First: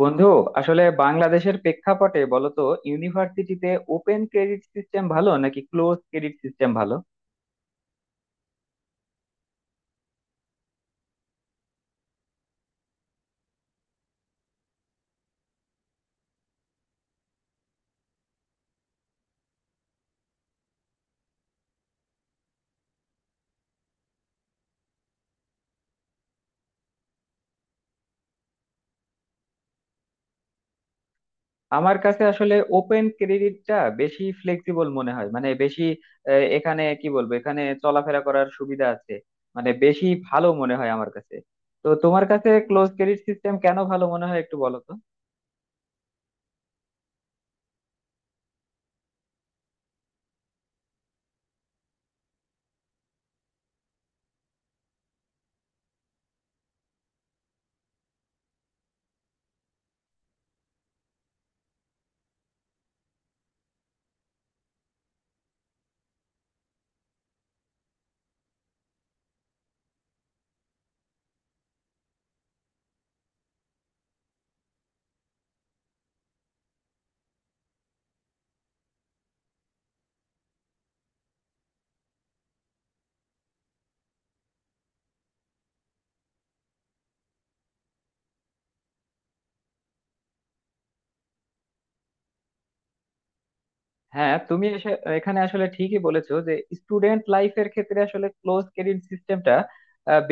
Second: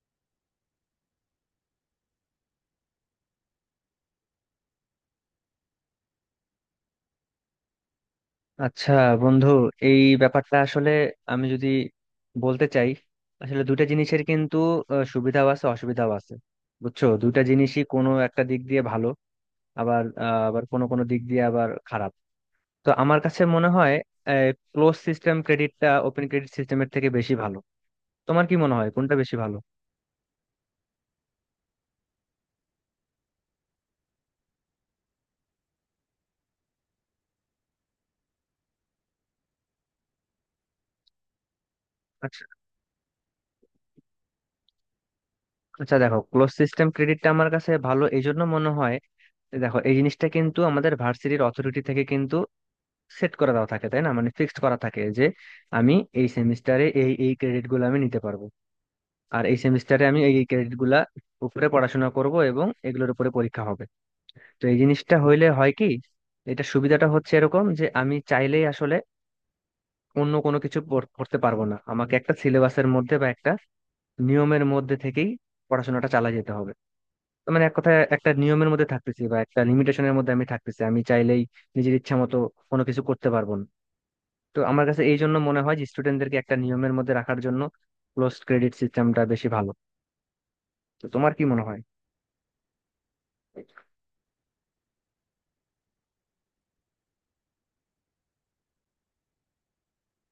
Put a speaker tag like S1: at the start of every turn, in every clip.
S1: বন্ধু, আসলে বাংলাদেশের প্রেক্ষাপটে বলতো ইউনিভার্সিটিতে ওপেন ক্রেডিট সিস্টেম ভালো নাকি ক্লোজ ক্রেডিট সিস্টেম ভালো?
S2: আচ্ছা বন্ধু, এই ব্যাপারটা আসলে আমি যদি বলতে চাই, আসলে দুইটা জিনিসের কিন্তু সুবিধাও আছে, অসুবিধাও আছে। বুঝছো, দুইটা জিনিসই কোনো একটা দিক দিয়ে ভালো, আবার আবার কোনো কোনো দিক দিয়ে আবার খারাপ। তো আমার কাছে মনে হয় ক্লোজ সিস্টেম ক্রেডিটটা ওপেন ক্রেডিট সিস্টেমের থেকে বেশি ভালো। তোমার কি মনে হয় কোনটা বেশি ভালো?
S1: আমার কাছে আসলে ওপেন ক্রেডিটটা বেশি ফ্লেক্সিবল মনে হয়, মানে বেশি এখানে কি বলবো, এখানে চলাফেরা করার সুবিধা আছে। মানে বেশি ভালো মনে হয় আমার কাছে। তো তোমার
S2: আচ্ছা,
S1: কাছে ক্লোজ ক্রেডিট সিস্টেম কেন ভালো মনে হয়, একটু বলো তো।
S2: আচ্ছা দেখো, ক্লোজ সিস্টেম ক্রেডিটটা আমার কাছে ভালো এই জন্য মনে হয়, দেখো এই জিনিসটা কিন্তু আমাদের ভার্সিটির অথরিটি থেকে সেট করে দেওয়া থাকে, তাই না? মানে ফিক্সড করা থাকে যে আমি এই সেমিস্টারে এই এই ক্রেডিট গুলো আমি নিতে পারবো, আর এই সেমিস্টারে আমি এই এই ক্রেডিট গুলা উপরে পড়াশোনা করব এবং এগুলোর উপরে পরীক্ষা হবে। তো এই জিনিসটা হইলে হয় কি, এটা সুবিধাটা হচ্ছে এরকম যে আমি চাইলেই আসলে অন্য কোনো কিছু পড়তে পারবো না, আমাকে একটা সিলেবাসের মধ্যে বা একটা নিয়মের মধ্যে থেকেই পড়াশোনাটা চালিয়ে যেতে হবে। তো মানে এক কথায় একটা নিয়মের মধ্যে থাকতেছি বা একটা লিমিটেশনের মধ্যে আমি থাকতেছি, আমি চাইলেই নিজের ইচ্ছা মতো কোনো কিছু করতে পারবো না। তো আমার কাছে এই জন্য মনে হয় যে স্টুডেন্টদেরকে একটা নিয়মের মধ্যে রাখার জন্য ক্লোজ ক্রেডিট সিস্টেমটা বেশি ভালো। তো তোমার কি মনে হয়?
S1: হ্যাঁ, তুমি এখানে আসলে ঠিকই বলেছো যে স্টুডেন্ট লাইফের ক্ষেত্রে আসলে ক্লোজ ক্রেডিট সিস্টেমটা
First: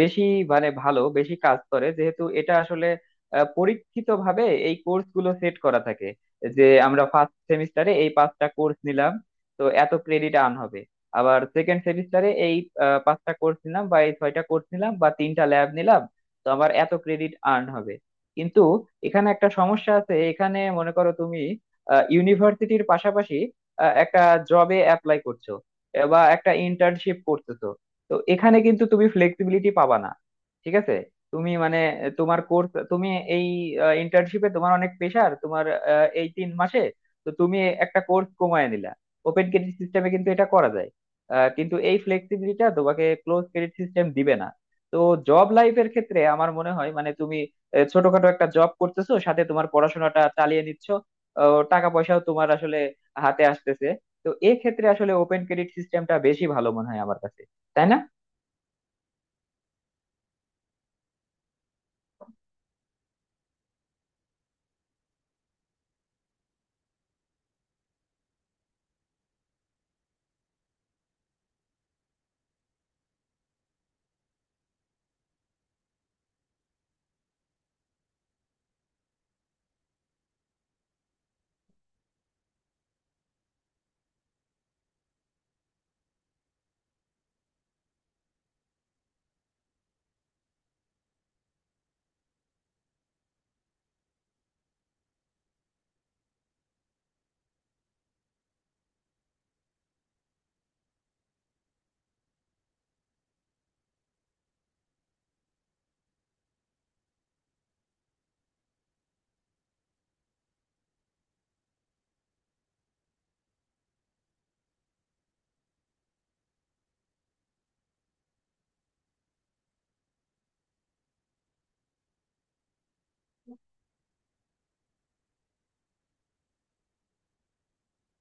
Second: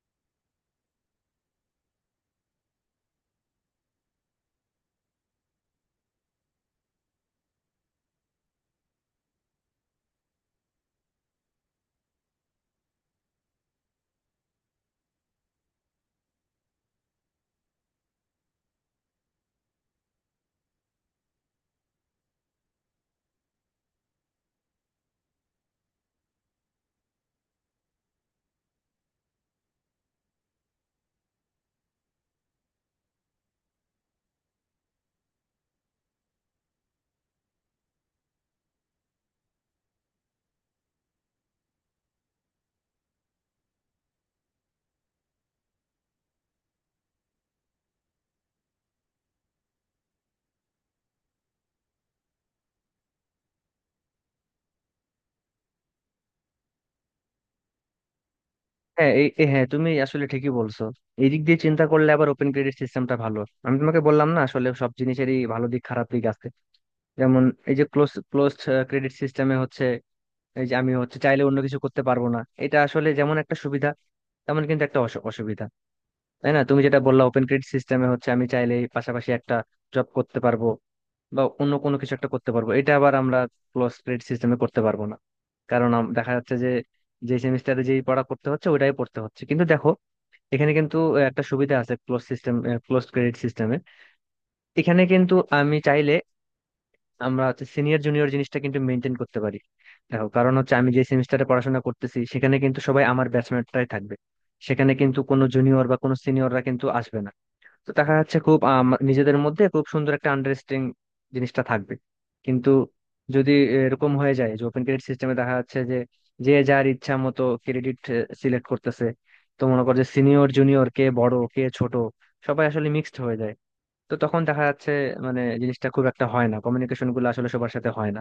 S1: বেশি, মানে ভালো বেশি কাজ করে, যেহেতু এটা আসলে পরীক্ষিত ভাবে এই কোর্স গুলো সেট করা থাকে। যে আমরা ফার্স্ট সেমিস্টারে এই পাঁচটা কোর্স নিলাম, তো এত ক্রেডিট আর্ন হবে। আবার সেকেন্ড সেমিস্টারে এই পাঁচটা কোর্স নিলাম বা এই ছয়টা কোর্স নিলাম বা তিনটা ল্যাব নিলাম, তো আমার এত ক্রেডিট আর্ন হবে। কিন্তু এখানে একটা সমস্যা আছে। এখানে মনে করো তুমি ইউনিভার্সিটির পাশাপাশি একটা জবে অ্যাপ্লাই করছো বা একটা ইন্টার্নশিপ করতেছো। তো এখানে কিন্তু তুমি ফ্লেক্সিবিলিটি পাবা না, ঠিক আছে? তুমি মানে তোমার কোর্স, তুমি এই ইন্টার্নশিপে তোমার অনেক প্রেশার তোমার এই 3 মাসে, তো তুমি একটা কোর্স কমায় নিলা। ওপেন ক্রেডিট সিস্টেমে কিন্তু এটা করা যায়। কিন্তু এই ফ্লেক্সিবিলিটিটা তোমাকে ক্লোজ ক্রেডিট সিস্টেম দিবে না। তো জব লাইফের ক্ষেত্রে আমার মনে হয়, মানে তুমি ছোটখাটো একটা জব করতেছো, সাথে তোমার পড়াশোনাটা চালিয়ে নিচ্ছ, টাকা পয়সাও তোমার আসলে হাতে আসতেছে। তো এক্ষেত্রে আসলে ওপেন ক্রেডিট সিস্টেমটা বেশি ভালো মনে হয় আমার কাছে, তাই না?
S2: হ্যাঁ, এই এই- হ্যাঁ তুমি আসলে ঠিকই বলছো। এই দিক দিয়ে চিন্তা করলে আবার ওপেন ক্রেডিট সিস্টেমটা ভালো। আমি তোমাকে বললাম না, আসলে সব জিনিসেরই ভালো দিক খারাপ দিক আছে। যেমন এই যে ক্লোজ ক্লোজ ক্রেডিট সিস্টেমে হচ্ছে এই যে আমি হচ্ছে চাইলে অন্য কিছু করতে পারবো না, এটা আসলে যেমন একটা সুবিধা তেমন কিন্তু একটা অসুবিধা। তাই না? তুমি যেটা বললা ওপেন ক্রেডিট সিস্টেমে হচ্ছে আমি চাইলে পাশাপাশি একটা জব করতে পারবো বা অন্য কোনো কিছু একটা করতে পারবো, এটা আবার আমরা ক্লোজ ক্রেডিট সিস্টেমে করতে পারবো না। কারণ দেখা যাচ্ছে যে যে সেমিস্টারে যেই পড়া পড়তে হচ্ছে ওটাই পড়তে হচ্ছে। কিন্তু দেখো, এখানে কিন্তু একটা সুবিধা আছে ক্লোজ সিস্টেম, ক্লোজ ক্রেডিট সিস্টেমে এখানে কিন্তু আমি চাইলে আমরা হচ্ছে সিনিয়র জুনিয়র জিনিসটা কিন্তু মেনটেন করতে পারি। দেখো, কারণ হচ্ছে আমি যে সেমিস্টারে পড়াশোনা করতেছি সেখানে কিন্তু সবাই আমার ব্যাচমেটরাই থাকবে, সেখানে কিন্তু কোনো জুনিয়র বা কোনো সিনিয়ররা কিন্তু আসবে না। তো দেখা যাচ্ছে খুব নিজেদের মধ্যে খুব সুন্দর একটা আন্ডারস্ট্যান্ডিং জিনিসটা থাকবে। কিন্তু যদি এরকম হয়ে যায় যে ওপেন ক্রেডিট সিস্টেমে দেখা যাচ্ছে যে যে যার ইচ্ছা মতো ক্রেডিট সিলেক্ট করতেছে, তো মনে কর যে সিনিয়র জুনিয়র, কে বড় কে ছোট সবাই আসলে মিক্সড হয়ে যায়। তো তখন দেখা যাচ্ছে মানে জিনিসটা খুব একটা হয় না, কমিউনিকেশন গুলো আসলে সবার সাথে হয় না।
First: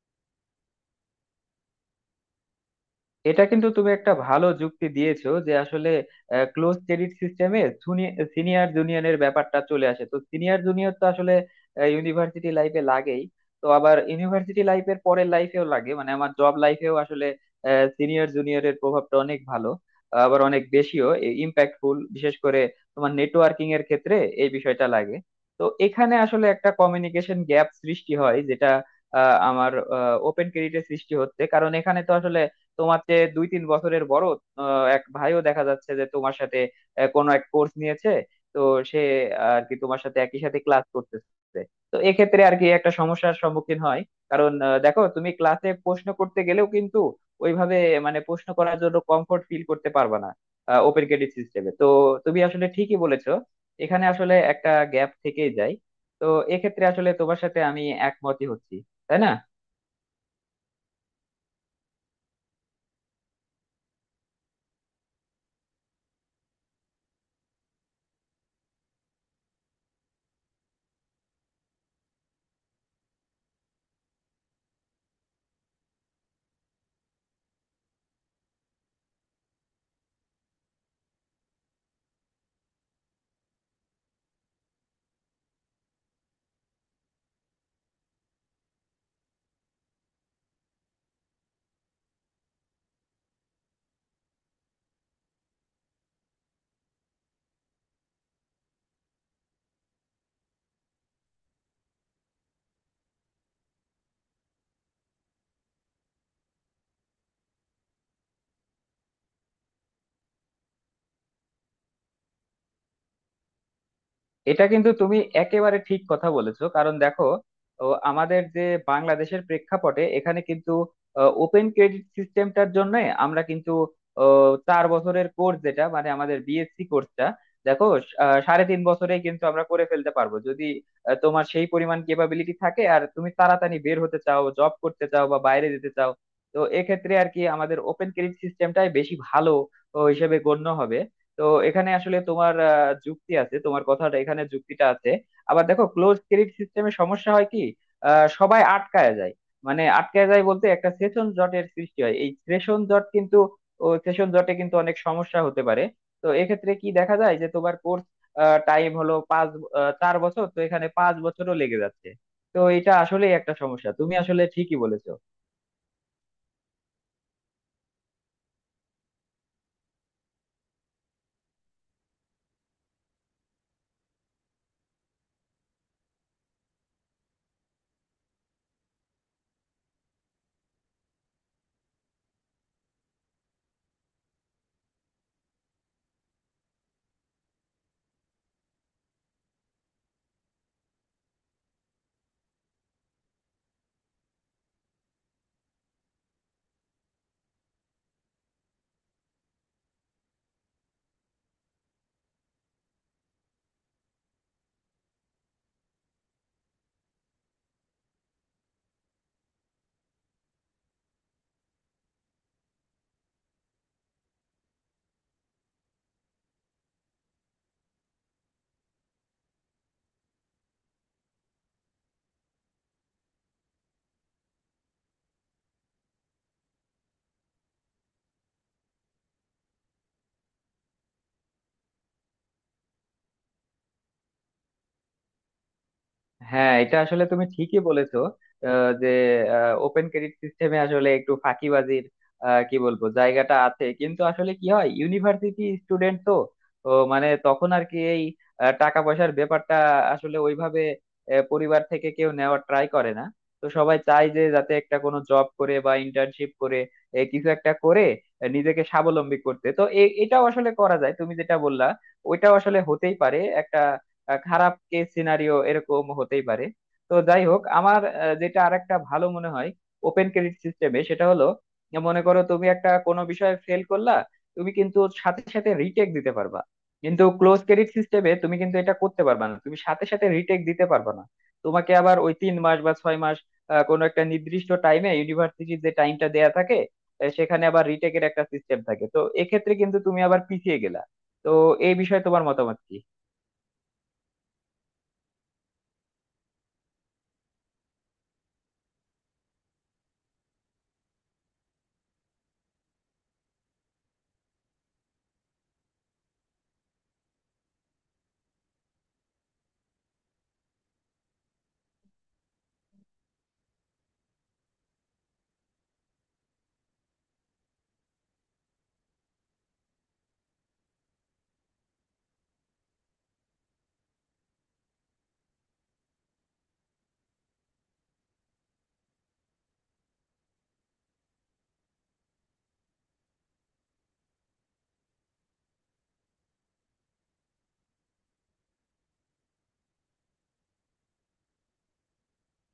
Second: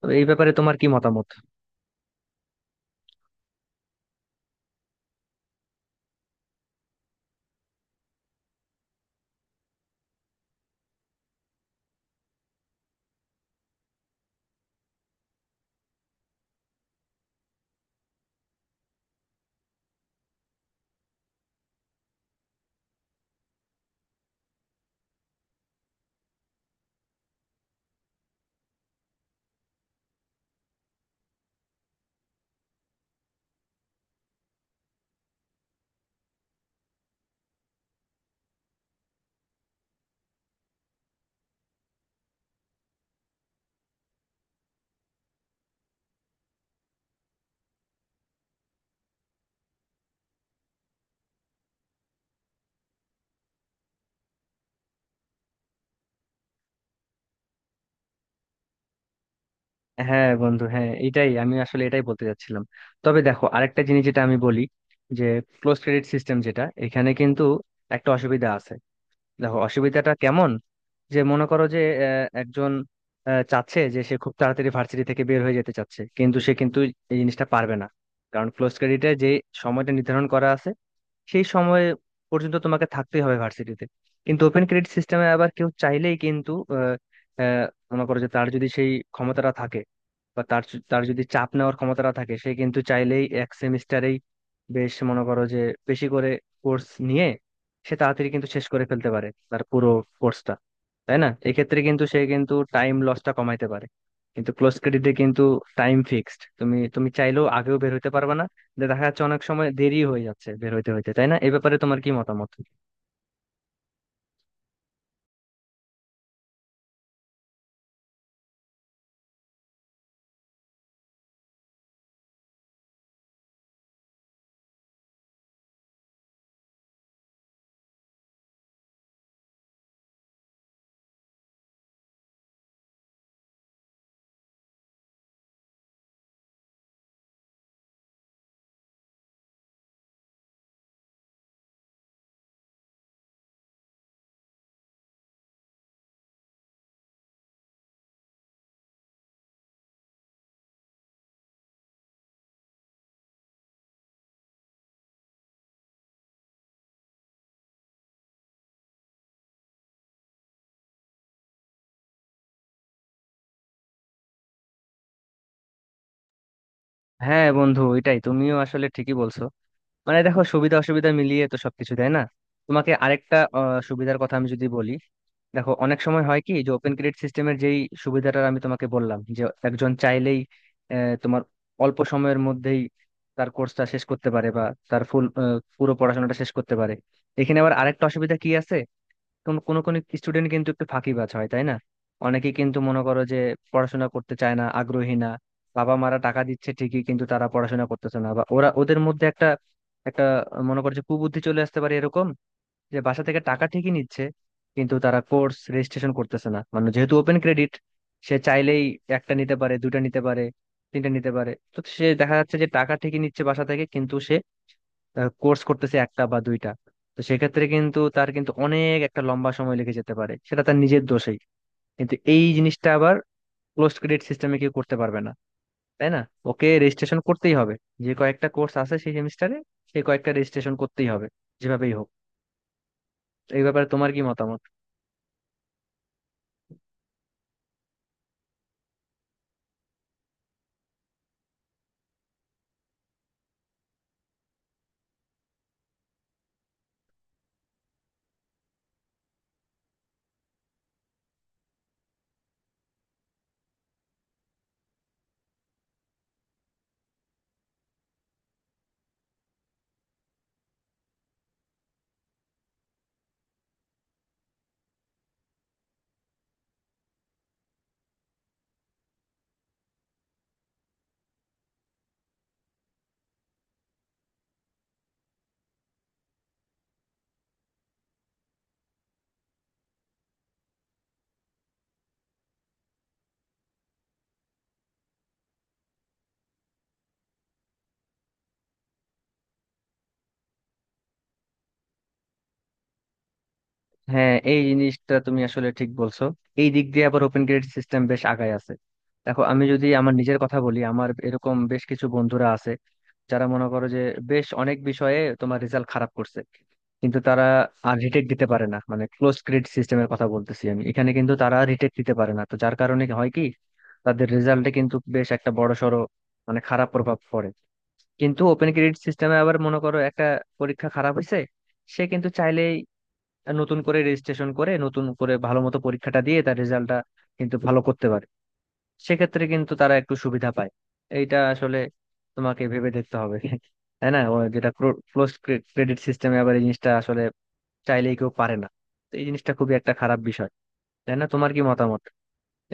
S2: তো এই ব্যাপারে তোমার কি মতামত?
S1: এটা কিন্তু তুমি একটা ভালো যুক্তি দিয়েছো, যে আসলে ক্লোজ ক্রেডিট সিস্টেমে সিনিয়র জুনিয়রের ব্যাপারটা চলে আসে। তো সিনিয়র জুনিয়র তো আসলে ইউনিভার্সিটি লাইফে লাগেই। তো আবার ইউনিভার্সিটি লাইফের পরের লাইফেও লাগে, মানে আমার জব লাইফেও আসলে সিনিয়র জুনিয়রের প্রভাবটা অনেক ভালো, আবার অনেক বেশিও ইম্প্যাক্টফুল, বিশেষ করে তোমার নেটওয়ার্কিং এর ক্ষেত্রে এই বিষয়টা লাগে। তো এখানে আসলে একটা কমিউনিকেশন গ্যাপ সৃষ্টি হয়, যেটা আমার ওপেন ক্রেডিটে সৃষ্টি হচ্ছে, কারণ এখানে তো আসলে তোমার যে 2-3 বছরের বড় এক ভাইও দেখা যাচ্ছে যে তোমার সাথে কোনো এক কোর্স নিয়েছে। তো সে আর কি তোমার সাথে একই সাথে ক্লাস করতেছে। তো এক্ষেত্রে আর কি একটা সমস্যার সম্মুখীন হয়, কারণ দেখো, তুমি ক্লাসে প্রশ্ন করতে গেলেও কিন্তু ওইভাবে, মানে প্রশ্ন করার জন্য কমফোর্ট ফিল করতে পারবে না ওপেন ক্রেডিট সিস্টেমে। তো তুমি আসলে ঠিকই বলেছো। এখানে আসলে একটা গ্যাপ থেকেই যায়। তো এক্ষেত্রে আসলে তোমার সাথে আমি একমতই হচ্ছি, তাই না?
S2: হ্যাঁ বন্ধু, হ্যাঁ এটাই আমি আসলে এটাই বলতে চাচ্ছিলাম। তবে দেখো আরেকটা জিনিস যেটা আমি বলি, যে ক্লোজ ক্রেডিট সিস্টেম যেটা এখানে কিন্তু একটা অসুবিধা আছে। দেখো অসুবিধাটা কেমন, যে মনে করো যে একজন চাচ্ছে যে সে খুব তাড়াতাড়ি ভার্সিটি থেকে বের হয়ে যেতে চাচ্ছে, কিন্তু সে কিন্তু এই জিনিসটা পারবে না। কারণ ক্লোজ ক্রেডিটে যে সময়টা নির্ধারণ করা আছে সেই সময় পর্যন্ত তোমাকে থাকতেই হবে ভার্সিটিতে। কিন্তু ওপেন ক্রেডিট সিস্টেমে আবার কেউ চাইলেই কিন্তু আহ, আহ, মনে করো যে তার যদি সেই ক্ষমতাটা থাকে বা তার যদি চাপ নেওয়ার ক্ষমতাটা থাকে, সে কিন্তু চাইলেই এক সেমিস্টারেই বেশ মনে করো যে বেশি করে কোর্স নিয়ে সে তাড়াতাড়ি কিন্তু শেষ করে ফেলতে পারে তার পুরো কোর্সটা। তাই না? এক্ষেত্রে কিন্তু সে কিন্তু টাইম লসটা কমাইতে পারে। কিন্তু ক্লোজ ক্রেডিটে কিন্তু টাইম ফিক্সড, তুমি তুমি চাইলেও আগেও বের হতে পারবে না। যে দেখা যাচ্ছে অনেক সময় দেরি হয়ে যাচ্ছে বের হইতে হইতে। তাই না? এই ব্যাপারে তোমার কি মতামত?
S1: এটা কিন্তু তুমি একেবারে ঠিক কথা বলেছো, কারণ দেখো, আমাদের যে বাংলাদেশের প্রেক্ষাপটে এখানে কিন্তু ওপেন ক্রেডিট সিস্টেমটার জন্য আমরা কিন্তু 4 বছরের কোর্স, যেটা মানে আমাদের বিএসসি কোর্সটা। দেখো, সাড়ে 3 বছরেই কিন্তু আমরা করে ফেলতে পারবো, যদি তোমার সেই পরিমাণ কেপাবিলিটি থাকে, আর তুমি তাড়াতাড়ি বের হতে চাও, জব করতে চাও বা বাইরে যেতে চাও। তো এক্ষেত্রে আর কি আমাদের ওপেন ক্রেডিট সিস্টেমটাই বেশি ভালো হিসেবে গণ্য হবে। তো এখানে আসলে তোমার যুক্তি আছে, তোমার কথাটা এখানে যুক্তিটা আছে। আবার দেখো ক্লোজ ক্রেডিট সিস্টেমে সমস্যা হয় কি, সবাই আটকায় যায়। মানে আটকায় যায় বলতে একটা সেশন জটের সৃষ্টি হয়, এই সেশন জট কিন্তু সেশন জটে কিন্তু অনেক সমস্যা হতে পারে। তো এক্ষেত্রে কি দেখা যায়, যে তোমার কোর্স টাইম হলো 4 বছর, তো এখানে 5 বছরও লেগে যাচ্ছে। তো এটা আসলেই একটা সমস্যা, তুমি আসলে ঠিকই বলেছো।
S2: হ্যাঁ বন্ধু, এটাই তুমিও আসলে ঠিকই বলছো। মানে দেখো সুবিধা অসুবিধা মিলিয়ে তো সবকিছু, তাই না? তোমাকে আরেকটা সুবিধার কথা আমি যদি বলি, দেখো অনেক সময় হয় কি যে ওপেন ক্রেডিট সিস্টেমের যেই সুবিধাটা আমি তোমাকে বললাম যে একজন চাইলেই তোমার অল্প সময়ের মধ্যেই তার কোর্সটা শেষ করতে পারে বা তার ফুল, পুরো পড়াশোনাটা শেষ করতে পারে। এখানে আবার আরেকটা অসুবিধা কি আছে, কোনো স্টুডেন্ট কিন্তু একটু ফাঁকিবাজ হয়, তাই না? অনেকে কিন্তু মনে করো যে পড়াশোনা করতে চায় না, আগ্রহী না। বাবা মারা টাকা দিচ্ছে ঠিকই কিন্তু তারা পড়াশোনা করতেছে না, বা ওরা ওদের মধ্যে একটা একটা মনে করো যে কুবুদ্ধি চলে আসতে পারে, এরকম যে বাসা থেকে টাকা ঠিকই নিচ্ছে কিন্তু তারা কোর্স রেজিস্ট্রেশন করতেছে না। মানে যেহেতু ওপেন ক্রেডিট, সে চাইলেই একটা নিতে পারে, দুটা নিতে পারে, তিনটা নিতে পারে, তো সে দেখা যাচ্ছে যে টাকা ঠিকই নিচ্ছে বাসা থেকে কিন্তু সে কোর্স করতেছে একটা বা দুইটা। তো সেক্ষেত্রে কিন্তু তার কিন্তু অনেক একটা লম্বা সময় লেগে যেতে পারে, সেটা তার নিজের দোষেই। কিন্তু এই জিনিসটা আবার ক্লোজ ক্রেডিট সিস্টেমে কেউ করতে পারবে না, তাই না? ওকে রেজিস্ট্রেশন করতেই হবে, যে কয়েকটা কোর্স আছে সেই সেমিস্টারে সেই কয়েকটা রেজিস্ট্রেশন করতেই হবে, যেভাবেই হোক। এই ব্যাপারে তোমার কি মতামত?
S1: হ্যাঁ, এটা আসলে তুমি ঠিকই বলেছো যে ওপেন ক্রেডিট সিস্টেমে আসলে একটু ফাঁকিবাজির কি বলবো, জায়গাটা আছে। কিন্তু আসলে কি হয়, ইউনিভার্সিটি স্টুডেন্ট তো। তো মানে তখন আর কি এই টাকা পয়সার ব্যাপারটা আসলে ওইভাবে পরিবার থেকে কেউ নেওয়ার ট্রাই করে না। তো সবাই চায় যে যাতে একটা কোনো জব করে বা ইন্টার্নশিপ করে, কিছু একটা করে নিজেকে স্বাবলম্বী করতে। তো এটাও আসলে করা যায়, তুমি যেটা বললা। ওইটাও আসলে হতেই পারে একটা খারাপ কেস সিনারিও, এরকম হতেই পারে। তো যাই হোক, আমার যেটা আরেকটা ভালো মনে হয় ওপেন ক্রেডিট সিস্টেমে, সেটা হলো মনে করো, তুমি একটা কোনো বিষয়ে ফেল করলা। তুমি কিন্তু সাথে সাথে রিটেক দিতে পারবা। কিন্তু ক্লোজ ক্রেডিট সিস্টেমে তুমি কিন্তু এটা করতে পারবা না, তুমি সাথে সাথে রিটেক দিতে পারবা না। তোমাকে আবার ওই 3 মাস বা 6 মাস, কোনো একটা নির্দিষ্ট টাইমে, ইউনিভার্সিটির যে টাইমটা দেয়া থাকে, সেখানে আবার রিটেকের একটা সিস্টেম থাকে, তো এক্ষেত্রে কিন্তু তুমি আবার পিছিয়ে গেলা। তো এই বিষয়ে তোমার মতামত কি?
S2: হ্যাঁ এই জিনিসটা তুমি আসলে ঠিক বলছো। এই দিক দিয়ে আবার ওপেন ক্রেডিট সিস্টেম বেশ আগায় আছে। দেখো আমি যদি আমার নিজের কথা বলি, আমার এরকম বেশ কিছু বন্ধুরা আছে যারা মনে করো যে বেশ অনেক বিষয়ে তোমার রেজাল্ট খারাপ করছে, কিন্তু তারা আর রিটেক দিতে পারে না। মানে ক্লোজ ক্রেডিট সিস্টেমের কথা বলতেছি আমি, এখানে কিন্তু তারা রিটেক দিতে পারে না, তো যার কারণে হয় কি তাদের রেজাল্টে কিন্তু বেশ একটা বড়সড় মানে খারাপ প্রভাব পড়ে। কিন্তু ওপেন ক্রেডিট সিস্টেমে আবার মনে করো একটা পরীক্ষা খারাপ হয়েছে, সে কিন্তু চাইলেই নতুন করে রেজিস্ট্রেশন করে নতুন করে ভালো মতো পরীক্ষাটা দিয়ে তার রেজাল্টটা কিন্তু ভালো করতে পারে। সেক্ষেত্রে কিন্তু তারা একটু সুবিধা পায়। এইটা আসলে তোমাকে ভেবে দেখতে হবে, তাই না? ও যেটা ক্লোজ ক্রেডিট সিস্টেমে আবার এই জিনিসটা আসলে চাইলেই কেউ পারে না, তো এই জিনিসটা খুবই একটা খারাপ বিষয়। তাই না? তোমার কি মতামত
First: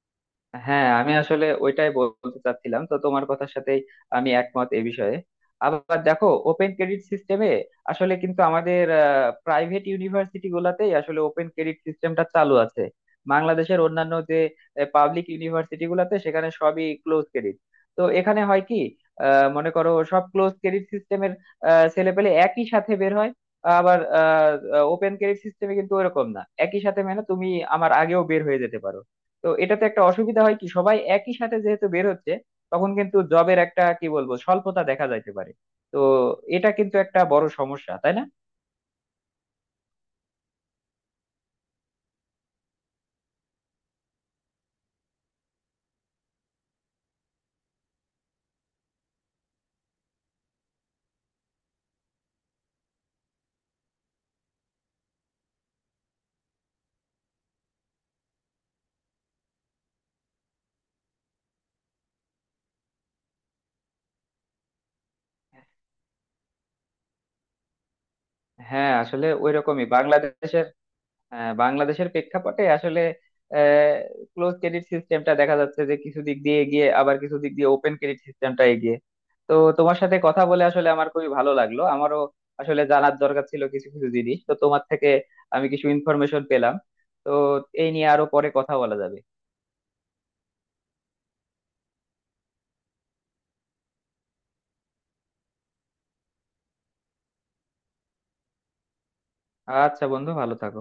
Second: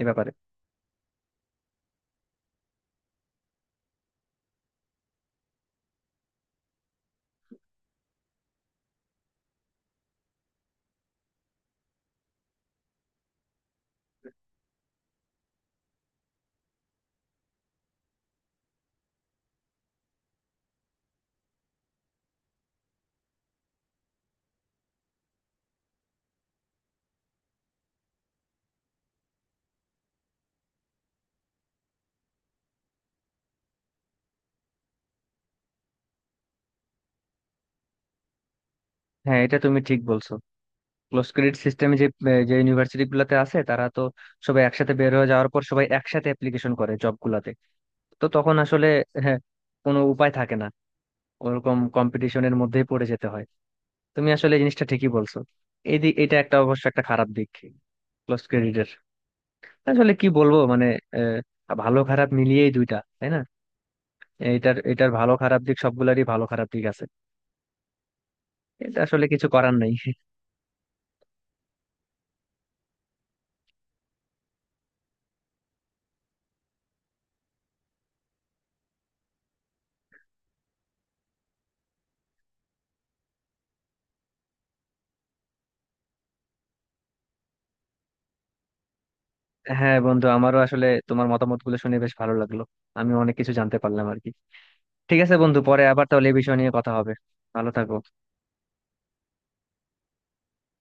S2: এ ব্যাপারে?
S1: হ্যাঁ, আমি আসলে ওইটাই বলতে চাচ্ছিলাম। তো তোমার কথার সাথেই আমি একমত এ বিষয়ে। আবার দেখো ওপেন ক্রেডিট সিস্টেমে আসলে কিন্তু আমাদের প্রাইভেট ইউনিভার্সিটি গুলাতেই আসলে ওপেন ক্রেডিট সিস্টেমটা চালু আছে। বাংলাদেশের অন্যান্য যে পাবলিক ইউনিভার্সিটি গুলাতে, সেখানে সবই ক্লোজ ক্রেডিট। তো এখানে হয় কি, মনে করো সব ক্লোজ ক্রেডিট সিস্টেমের ছেলেপেলে একই সাথে বের হয়। আবার ওপেন ক্রেডিট সিস্টেমে কিন্তু ওরকম না একই সাথে, মানে তুমি আমার আগেও বের হয়ে যেতে পারো। তো এটাতে একটা অসুবিধা হয় কি, সবাই একই সাথে যেহেতু বের হচ্ছে, তখন কিন্তু জবের একটা কি বলবো স্বল্পতা দেখা যাইতে পারে। তো এটা কিন্তু একটা বড় সমস্যা, তাই না?
S2: হ্যাঁ এটা তুমি ঠিক বলছো, ক্লোজ ক্রেডিট সিস্টেমে যে যে ইউনিভার্সিটি গুলাতে আছে তারা তো সবাই একসাথে বের হয়ে যাওয়ার পর সবাই একসাথে অ্যাপ্লিকেশন করে জব গুলাতে। তো তখন আসলে হ্যাঁ, কোনো উপায় থাকে না, ওরকম কম্পিটিশনের মধ্যেই পড়ে যেতে হয়। তুমি আসলে এই জিনিসটা ঠিকই বলছো। এই দিক, এটা একটা অবশ্য একটা খারাপ দিক ক্লোজ ক্রেডিটের। আসলে কি বলবো মানে ভালো খারাপ মিলিয়েই দুইটা, তাই না? এটার এটার ভালো খারাপ দিক, সবগুলোরই ভালো খারাপ দিক আছে।
S1: হ্যাঁ,
S2: এটা আসলে
S1: আসলে
S2: কিছু করার
S1: ওইরকমই
S2: নাই।
S1: বাংলাদেশের প্রেক্ষাপটে আসলে ক্লোজ ক্রেডিট সিস্টেমটা দেখা যাচ্ছে যে কিছু দিক দিয়ে এগিয়ে, আবার কিছু দিক দিয়ে ওপেন ক্রেডিট সিস্টেমটা এগিয়ে। তো তোমার সাথে কথা বলে আসলে আমার খুবই ভালো লাগলো। আমারও আসলে জানার দরকার ছিল কিছু কিছু জিনিস, তো তোমার থেকে আমি কিছু ইনফরমেশন পেলাম। তো এই নিয়ে আরো পরে কথা বলা যাবে।
S2: হ্যাঁ বন্ধু, আমারও আসলে তোমার মতামত গুলো শুনে বেশ ভালো লাগলো। আমি অনেক কিছু জানতে পারলাম আর কি। ঠিক আছে বন্ধু, পরে আবার তাহলে এই বিষয় নিয়ে কথা হবে। ভালো থাকো।
S1: আচ্ছা বন্ধু, ভালো থাকো।